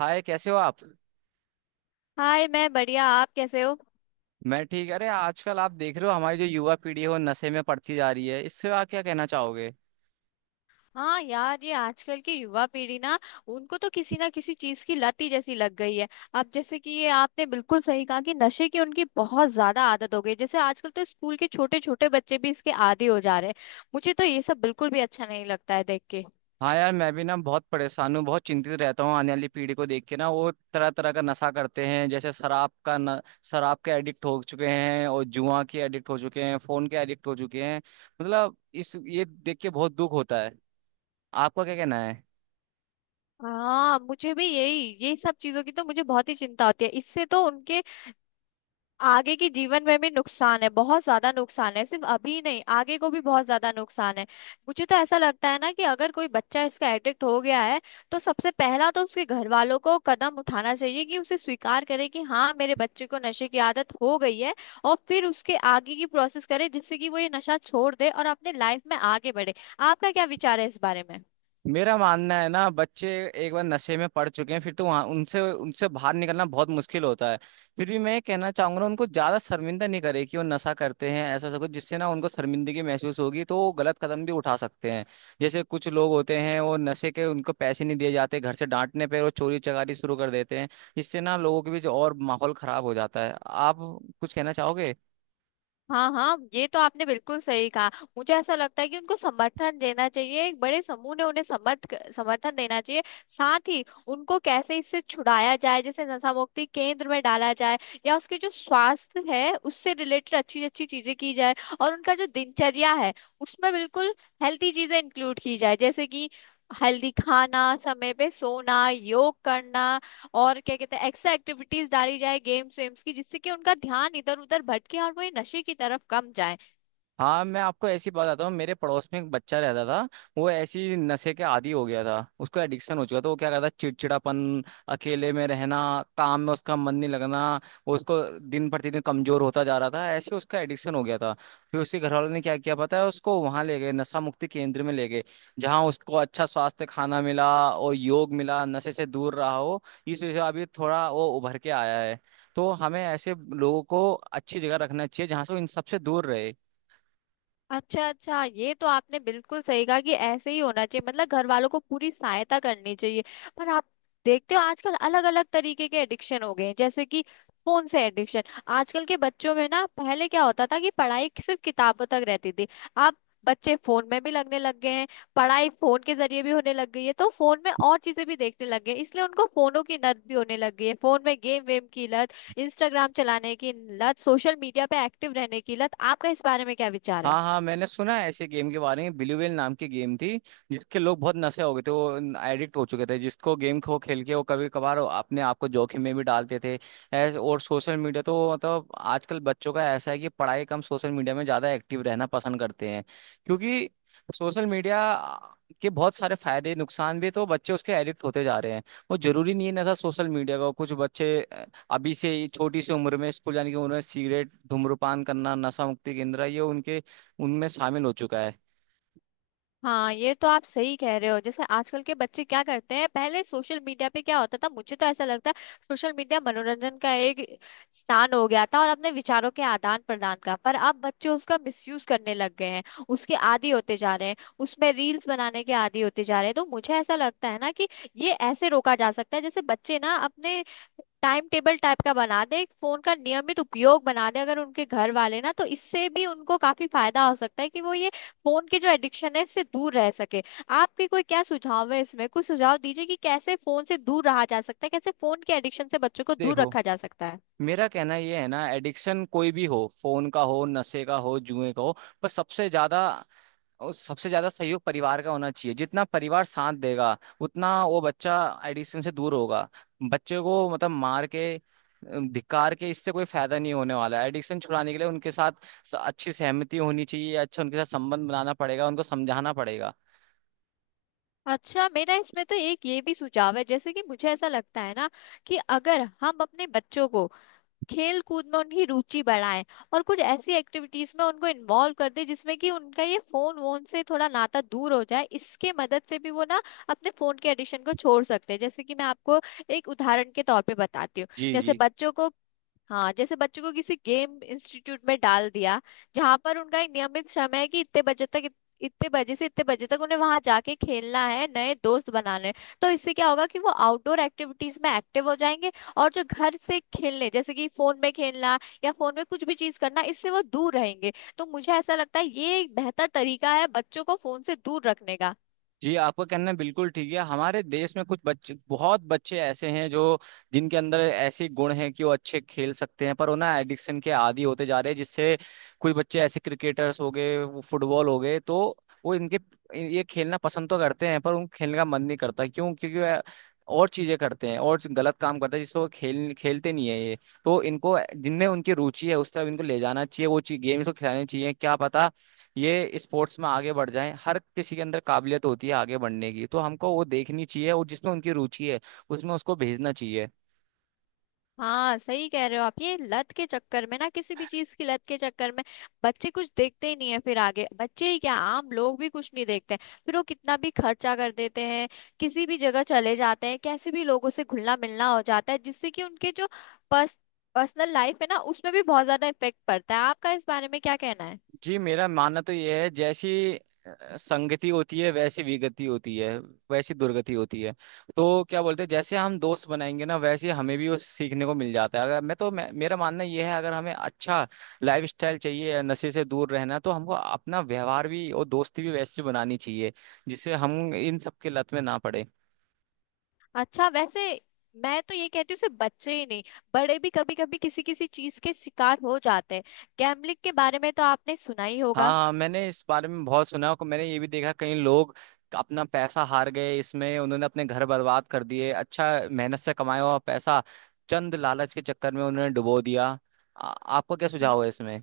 हाय, कैसे हो आप। हाय, मैं बढ़िया। आप कैसे हो? मैं ठीक। अरे आजकल आप देख रहे हो हमारी जो युवा पीढ़ी है वो नशे में पड़ती जा रही है, इससे आप क्या कहना चाहोगे। हाँ यार, ये आजकल की युवा पीढ़ी ना, उनको तो किसी ना किसी चीज की लत ही जैसी लग गई है। अब जैसे कि ये आपने बिल्कुल सही कहा कि नशे की उनकी बहुत ज्यादा आदत हो गई। जैसे आजकल तो स्कूल के छोटे छोटे बच्चे भी इसके आदी हो जा रहे हैं। मुझे तो ये सब बिल्कुल भी अच्छा नहीं लगता है देख के। हाँ यार, मैं भी ना बहुत परेशान हूँ, बहुत चिंतित रहता हूँ आने वाली पीढ़ी को देख के ना। वो तरह तरह का नशा करते हैं, जैसे शराब का न, शराब के एडिक्ट हो चुके हैं, और जुआ के एडिक्ट हो चुके हैं, फोन के एडिक्ट हो चुके हैं। मतलब इस ये देख के बहुत दुख होता है। आपका क्या कहना है। हाँ, मुझे भी यही यही सब चीजों की तो मुझे बहुत ही चिंता होती है। इससे तो उनके आगे के जीवन में भी नुकसान है, बहुत ज्यादा नुकसान है। सिर्फ अभी नहीं, आगे को भी बहुत ज्यादा नुकसान है। मुझे तो ऐसा लगता है ना कि अगर कोई बच्चा इसका एडिक्ट हो गया है, तो सबसे पहला तो उसके घर वालों को कदम उठाना चाहिए कि उसे स्वीकार करे कि हाँ, मेरे बच्चे को नशे की आदत हो गई है। और फिर उसके आगे की प्रोसेस करे जिससे कि वो ये नशा छोड़ दे और अपने लाइफ में आगे बढ़े। आपका क्या विचार है इस बारे में? मेरा मानना है ना, बच्चे एक बार नशे में पड़ चुके हैं फिर तो वहां उनसे उनसे बाहर निकलना बहुत मुश्किल होता है। फिर भी मैं ये कहना चाहूंगा, उनको ज्यादा शर्मिंदा नहीं करे कि वो नशा करते हैं। ऐसा ऐसा कुछ जिससे ना उनको शर्मिंदगी महसूस होगी तो वो गलत कदम भी उठा सकते हैं। जैसे कुछ लोग होते हैं वो नशे के, उनको पैसे नहीं दिए जाते घर से, डांटने पर वो चोरी चकारी शुरू कर देते हैं। इससे ना लोगों के बीच और माहौल खराब हो जाता है। आप कुछ कहना चाहोगे। हाँ हाँ, ये तो आपने बिल्कुल सही कहा। मुझे ऐसा लगता है कि उनको समर्थन देना चाहिए, एक बड़े समूह ने उन्हें समर्थन देना चाहिए। साथ ही उनको कैसे इससे छुड़ाया जाए, जैसे नशा मुक्ति केंद्र में डाला जाए, या उसके जो स्वास्थ्य है उससे रिलेटेड अच्छी अच्छी चीजें की जाए। और उनका जो दिनचर्या है, उसमें बिल्कुल हेल्थी चीजें इंक्लूड की जाए। जैसे कि हेल्दी खाना, समय पे सोना, योग करना, और क्या कहते हैं एक्स्ट्रा एक्टिविटीज डाली जाए, गेम्स वेम्स की, जिससे कि उनका ध्यान इधर उधर भटके और वो ये नशे की तरफ कम जाए। हाँ, मैं आपको ऐसी बताता हूँ, मेरे पड़ोस में एक बच्चा रहता था। वो ऐसी नशे के आदी हो गया था, उसको एडिक्शन हो चुका था। वो क्या करता, चिड़चिड़ापन, अकेले में रहना, काम में उसका मन नहीं लगना, वो उसको दिन प्रतिदिन कमजोर होता जा रहा था, ऐसे उसका एडिक्शन हो गया था। फिर उसके घर वालों ने क्या किया पता है, उसको वहां ले गए, नशा मुक्ति केंद्र में ले गए। जहाँ उसको अच्छा स्वास्थ्य, खाना मिला और योग मिला, नशे से दूर रहा हो। इस वजह से अभी थोड़ा वो उभर के आया है। तो हमें ऐसे लोगों को अच्छी जगह रखना चाहिए जहाँ से वो इन सबसे दूर रहे। अच्छा अच्छा, ये तो आपने बिल्कुल सही कहा कि ऐसे ही होना चाहिए। मतलब घर वालों को पूरी सहायता करनी चाहिए। पर आप देखते हो आजकल अलग अलग तरीके के एडिक्शन हो गए हैं। जैसे कि फोन से एडिक्शन, आजकल के बच्चों में ना, पहले क्या होता था कि पढ़ाई सिर्फ किताबों तक रहती थी। अब बच्चे फोन में भी लगने लग गए हैं, पढ़ाई फोन के जरिए भी होने लग गई है, तो फोन में और चीजें भी देखने लग गए हैं, इसलिए उनको फोनों की लत भी होने लग गई है। फोन में गेम वेम की लत, इंस्टाग्राम चलाने की लत, सोशल मीडिया पे एक्टिव रहने की लत। आपका इस बारे में क्या विचार है? हाँ हाँ, मैंने सुना है ऐसे गेम के बारे में, ब्लू व्हेल नाम की गेम थी। जिसके लोग बहुत नशे हो गए थे, वो एडिक्ट हो चुके थे, जिसको गेम को खेल के वो कभी कभार अपने आप को जोखिम में भी डालते थे ऐसे। और सोशल मीडिया तो मतलब आजकल बच्चों का ऐसा है कि पढ़ाई कम, सोशल मीडिया में ज़्यादा एक्टिव रहना पसंद करते हैं। क्योंकि सोशल मीडिया के बहुत सारे फायदे, नुकसान भी, तो बच्चे उसके एडिक्ट होते जा रहे हैं। वो जरूरी नहीं है ना था सोशल मीडिया का। कुछ बच्चे अभी से ही छोटी सी उम्र में, स्कूल जाने की उम्र में सिगरेट, धूम्रपान करना, नशा मुक्ति केंद्र, ये उनके, उनमें शामिल हो चुका है। हाँ, ये तो आप सही कह रहे हो। जैसे आजकल के बच्चे क्या करते हैं, पहले सोशल मीडिया पे क्या होता था, मुझे तो ऐसा लगता है सोशल मीडिया मनोरंजन का एक स्थान हो गया था, और अपने विचारों के आदान प्रदान का। पर अब बच्चे उसका मिसयूज करने लग गए हैं, उसके आदी होते जा रहे हैं, उसमें रील्स बनाने के आदी होते जा रहे हैं। तो मुझे ऐसा लगता है ना कि ये ऐसे रोका जा सकता है, जैसे बच्चे ना अपने टाइम टेबल टाइप का बना दे, एक फोन का नियमित उपयोग बना दे अगर उनके घर वाले ना, तो इससे भी उनको काफी फायदा हो सकता है कि वो ये फोन की जो एडिक्शन है, इससे दूर रह सके। आपके कोई क्या सुझाव है इसमें? कुछ सुझाव दीजिए कि कैसे फोन से दूर रहा जा सकता है, कैसे फोन के एडिक्शन से बच्चों को दूर देखो, रखा जा सकता है। मेरा कहना ये है ना, एडिक्शन कोई भी हो, फोन का हो, नशे का हो, जुए का हो, पर सबसे ज्यादा सहयोग परिवार का होना चाहिए। जितना परिवार साथ देगा उतना वो बच्चा एडिक्शन से दूर होगा। बच्चे को मतलब मार के, धिक्कार के इससे कोई फायदा नहीं होने वाला है। एडिक्शन छुड़ाने के लिए उनके साथ अच्छी सहमति होनी चाहिए, अच्छा उनके साथ संबंध बनाना पड़ेगा, उनको समझाना पड़ेगा। अच्छा, मेरा इसमें तो एक ये भी सुझाव है। जैसे कि मुझे ऐसा लगता है ना कि अगर हम अपने बच्चों को खेल कूद में उनकी रुचि बढ़ाएं और कुछ ऐसी एक्टिविटीज में उनको इन्वॉल्व कर दें जिसमें कि उनका ये फोन वोन से थोड़ा नाता दूर हो जाए, इसके मदद से भी वो ना अपने फोन के एडिक्शन को छोड़ सकते हैं। जैसे कि मैं आपको एक उदाहरण के तौर पे बताती हूँ। जी जैसे जी। बच्चों को, हाँ, जैसे बच्चों को किसी गेम इंस्टीट्यूट में डाल दिया, जहां पर उनका एक नियमित समय है कि इतने बजे से इतने बजे तक उन्हें वहां जाके खेलना है, नए दोस्त बनाने हैं। तो इससे क्या होगा कि वो आउटडोर एक्टिविटीज में एक्टिव हो जाएंगे, और जो घर से खेलने जैसे कि फोन में खेलना या फोन में कुछ भी चीज करना, इससे वो दूर रहेंगे। तो मुझे ऐसा लगता है ये एक बेहतर तरीका है बच्चों को फोन से दूर रखने का। जी, आपका कहना बिल्कुल ठीक है। हमारे देश में कुछ बच्चे बहुत बच्चे ऐसे हैं जो, जिनके अंदर ऐसे गुण हैं कि वो अच्छे खेल सकते हैं, पर वो ना एडिक्शन के आदी होते जा रहे हैं। जिससे कुछ बच्चे ऐसे क्रिकेटर्स हो गए, वो फुटबॉल हो गए, तो वो इनके ये खेलना पसंद तो करते हैं पर उन खेलने का मन नहीं करता। क्यों, क्योंकि वह और चीजें करते हैं और गलत काम करते हैं जिससे वो खेल खेलते नहीं है ये। तो इनको जिनमें उनकी रुचि है उस तरफ इनको ले जाना चाहिए, वो चीज गेम्स को खिलानी चाहिए। क्या पता ये स्पोर्ट्स में आगे बढ़ जाएं। हर किसी के अंदर काबिलियत होती है आगे बढ़ने की, तो हमको वो देखनी चाहिए और जिसमें उनकी रुचि है उसमें उसको भेजना चाहिए। हाँ, सही कह रहे हो आप। ये लत के चक्कर में ना, किसी भी चीज की लत के चक्कर में बच्चे कुछ देखते ही नहीं है। फिर आगे बच्चे ही क्या, आम लोग भी कुछ नहीं देखते। फिर वो कितना भी खर्चा कर देते हैं, किसी भी जगह चले जाते हैं, कैसे भी लोगों से घुलना मिलना हो जाता है, जिससे कि उनके जो पर्स पर्सनल लाइफ है ना, उसमें भी बहुत ज्यादा इफेक्ट पड़ता है। आपका इस बारे में क्या कहना है? जी, मेरा मानना तो ये है, जैसी संगति होती है वैसी विगति होती है, वैसी दुर्गति होती है। तो क्या बोलते हैं, जैसे हम दोस्त बनाएंगे ना वैसे हमें भी वो सीखने को मिल जाता है। अगर मैं तो मैं, मेरा मानना ये है, अगर हमें अच्छा लाइफ स्टाइल चाहिए, नशे से दूर रहना, तो हमको अपना व्यवहार भी और दोस्ती भी वैसी बनानी चाहिए जिससे हम इन सब की लत में ना पड़े। अच्छा, वैसे मैं तो ये कहती हूँ सिर्फ बच्चे ही नहीं, बड़े भी कभी कभी किसी किसी चीज के शिकार हो जाते हैं। गैम्बलिंग के बारे में तो आपने सुना ही हाँ होगा। हाँ, मैंने इस बारे में बहुत सुना है, और मैंने ये भी देखा कई लोग अपना पैसा हार गए इसमें, उन्होंने अपने घर बर्बाद कर दिए। अच्छा मेहनत से कमाया हुआ पैसा चंद लालच के चक्कर में उन्होंने डुबो दिया। आपको क्या सुझाव है इसमें।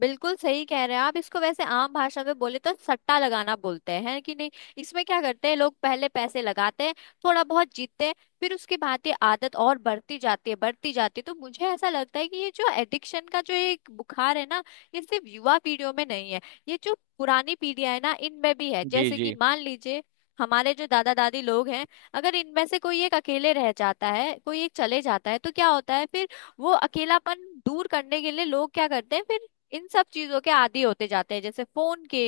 बिल्कुल सही कह रहे हैं आप। इसको वैसे आम भाषा में बोले तो सट्टा लगाना बोलते हैं कि नहीं। इसमें क्या करते हैं लोग पहले पैसे लगाते हैं, थोड़ा बहुत जीतते हैं, फिर उसके बाद ये आदत और बढ़ती जाती है, बढ़ती जाती है। तो मुझे ऐसा लगता है कि ये जो एडिक्शन का जो एक बुखार है ना, ये सिर्फ युवा पीढ़ियों में नहीं है, ये जो पुरानी पीढ़ियां है ना, इनमें भी है। जी जैसे कि जी। मान लीजिए हमारे जो दादा दादी लोग हैं, अगर इनमें से कोई एक अकेले रह जाता है, कोई एक चले जाता है, तो क्या होता है फिर? वो अकेलापन दूर करने के लिए लोग क्या करते हैं फिर? इन सब चीजों के आदी होते जाते हैं, जैसे फोन के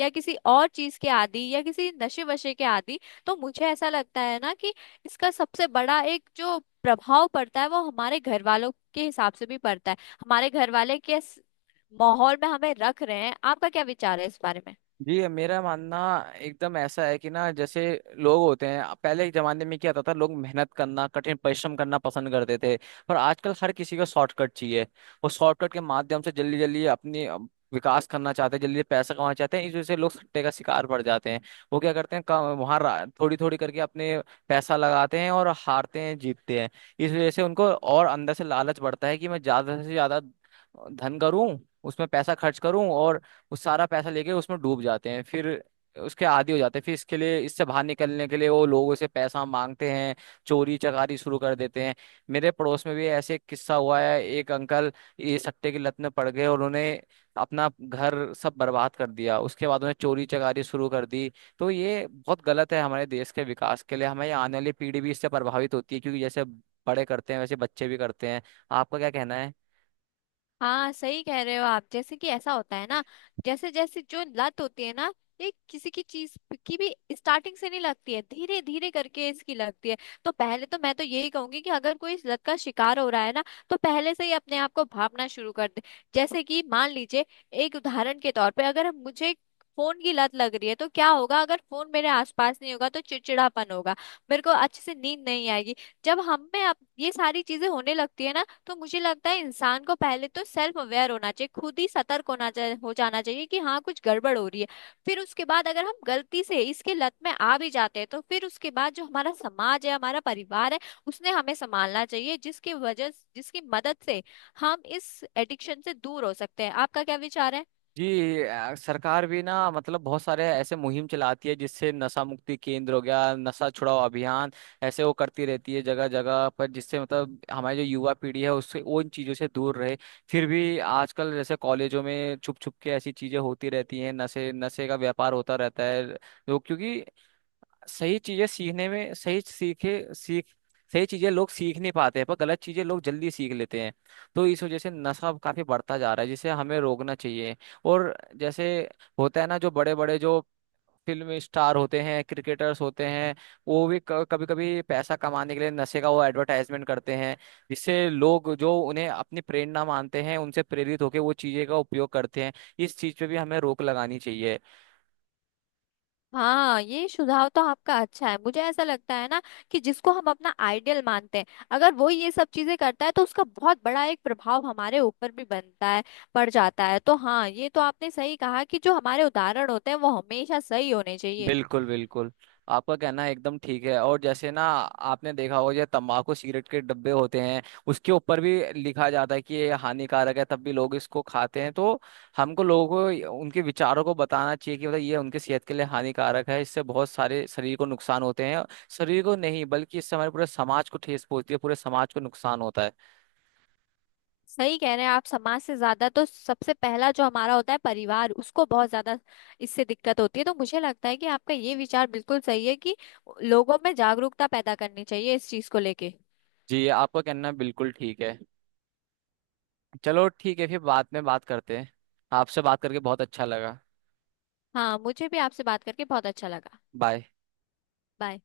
या किसी और चीज के आदी, या किसी नशे वशे के आदी। तो मुझे ऐसा लगता है ना कि इसका सबसे बड़ा एक जो प्रभाव पड़ता है, वो हमारे घर वालों के हिसाब से भी पड़ता है। हमारे घर वाले किस माहौल में हमें रख रहे हैं? आपका क्या विचार है इस बारे में? जी, मेरा मानना एकदम ऐसा है कि ना, जैसे लोग होते हैं पहले के जमाने में क्या होता था, लोग मेहनत करना, कठिन परिश्रम करना पसंद करते थे। पर आजकल हर किसी को शॉर्टकट चाहिए, वो शॉर्टकट के माध्यम से जल्दी जल्दी अपनी विकास करना चाहते हैं, जल्दी पैसा कमाना चाहते हैं। इस वजह से लोग सट्टे का शिकार पड़ जाते हैं। वो क्या करते हैं वहां, थोड़ी थोड़ी करके अपने पैसा लगाते हैं, और हारते हैं जीतते हैं। इस वजह से उनको और अंदर से लालच बढ़ता है कि मैं ज्यादा से ज्यादा धन करूं, उसमें पैसा खर्च करूं, और वो सारा पैसा लेके उसमें डूब जाते हैं। फिर उसके आदी हो जाते हैं, फिर इसके लिए, इससे बाहर निकलने के लिए वो लोगों से पैसा मांगते हैं, चोरी चकारी शुरू कर देते हैं। मेरे पड़ोस में भी ऐसे एक किस्सा हुआ है, एक अंकल ये सट्टे की लत में पड़ गए और उन्होंने अपना घर सब बर्बाद कर दिया। उसके बाद उन्हें चोरी चकारी शुरू कर दी। तो ये बहुत गलत है हमारे देश के विकास के लिए। हमारी आने वाली पीढ़ी भी इससे प्रभावित होती है, क्योंकि जैसे बड़े करते हैं वैसे बच्चे भी करते हैं। आपका क्या कहना है। हाँ, सही कह रहे हो आप। जैसे कि ऐसा होता है ना, जैसे जैसे जो लत होती है ना, ये किसी की चीज की भी स्टार्टिंग से नहीं लगती है, धीरे धीरे करके इसकी लगती है। तो पहले तो मैं तो यही कहूंगी कि अगर कोई इस लत का शिकार हो रहा है ना, तो पहले से ही अपने आप को भांपना शुरू कर दे। जैसे कि मान लीजिए, एक उदाहरण के तौर पे, अगर मुझे फोन की लत लग रही है, तो क्या होगा अगर फोन मेरे आसपास नहीं होगा तो चिड़चिड़ापन होगा, मेरे को अच्छे से नींद नहीं आएगी। जब हम में अब ये सारी चीजें होने लगती है ना, तो मुझे लगता है इंसान को पहले तो सेल्फ अवेयर होना चाहिए, खुद ही सतर्क होना चाहिए, हो जाना चाहिए कि हाँ कुछ गड़बड़ हो रही है। फिर उसके बाद अगर हम गलती से इसके लत में आ भी जाते हैं, तो फिर उसके बाद जो हमारा समाज है, हमारा परिवार है, उसने हमें संभालना चाहिए, जिसकी वजह जिसकी मदद से हम इस एडिक्शन से दूर हो सकते हैं। आपका क्या विचार है? जी, सरकार भी ना मतलब बहुत सारे ऐसे मुहिम चलाती है, जिससे नशा मुक्ति केंद्र हो गया, नशा छुड़ाओ अभियान, ऐसे वो करती रहती है जगह जगह पर, जिससे मतलब हमारी जो युवा पीढ़ी है उससे उन चीजों से दूर रहे। फिर भी आजकल जैसे कॉलेजों में छुप छुप के ऐसी चीजें होती रहती हैं, नशे नशे का व्यापार होता रहता है। लोग क्योंकि सही चीजें सीखने में, सही चीजें लोग सीख नहीं पाते हैं, पर गलत चीजें लोग जल्दी सीख लेते हैं। तो इस वजह से नशा काफी बढ़ता जा रहा है, जिसे हमें रोकना चाहिए। और जैसे होता है ना, जो बड़े बड़े जो फिल्म स्टार होते हैं, क्रिकेटर्स होते हैं, वो भी कभी कभी पैसा कमाने के लिए नशे का वो एडवर्टाइजमेंट करते हैं। जिससे लोग जो उन्हें अपनी प्रेरणा मानते हैं उनसे प्रेरित होकर वो चीजें का उपयोग करते हैं। इस चीज पे भी हमें रोक लगानी चाहिए। हाँ, ये सुझाव तो आपका अच्छा है। मुझे ऐसा लगता है ना कि जिसको हम अपना आइडियल मानते हैं, अगर वो ये सब चीजें करता है, तो उसका बहुत बड़ा एक प्रभाव हमारे ऊपर भी बनता है, पड़ जाता है। तो हाँ, ये तो आपने सही कहा कि जो हमारे उदाहरण होते हैं, वो हमेशा सही होने चाहिए। बिल्कुल बिल्कुल, आपका कहना एकदम ठीक है। और जैसे ना आपने देखा होगा, जो तंबाकू सिगरेट के डब्बे होते हैं उसके ऊपर भी लिखा जाता है कि ये हानिकारक है, तब भी लोग इसको खाते हैं। तो हमको लोगों को, उनके विचारों को बताना चाहिए कि मतलब ये उनके सेहत के लिए हानिकारक है, इससे बहुत सारे शरीर को नुकसान होते हैं। शरीर को नहीं बल्कि इससे हमारे पूरे समाज को ठेस पहुंचती है, पूरे समाज को नुकसान होता है। सही कह रहे हैं आप। समाज से ज्यादा तो सबसे पहला जो हमारा होता है परिवार, उसको बहुत ज्यादा इससे दिक्कत होती है। तो मुझे लगता है कि आपका ये विचार बिल्कुल सही है कि लोगों में जागरूकता पैदा करनी चाहिए इस चीज को लेके। जी, आपका कहना बिल्कुल ठीक है। चलो ठीक है, फिर बाद में बात करते हैं। आपसे बात करके बहुत अच्छा लगा। हाँ, मुझे भी आपसे बात करके बहुत अच्छा लगा। बाय। बाय।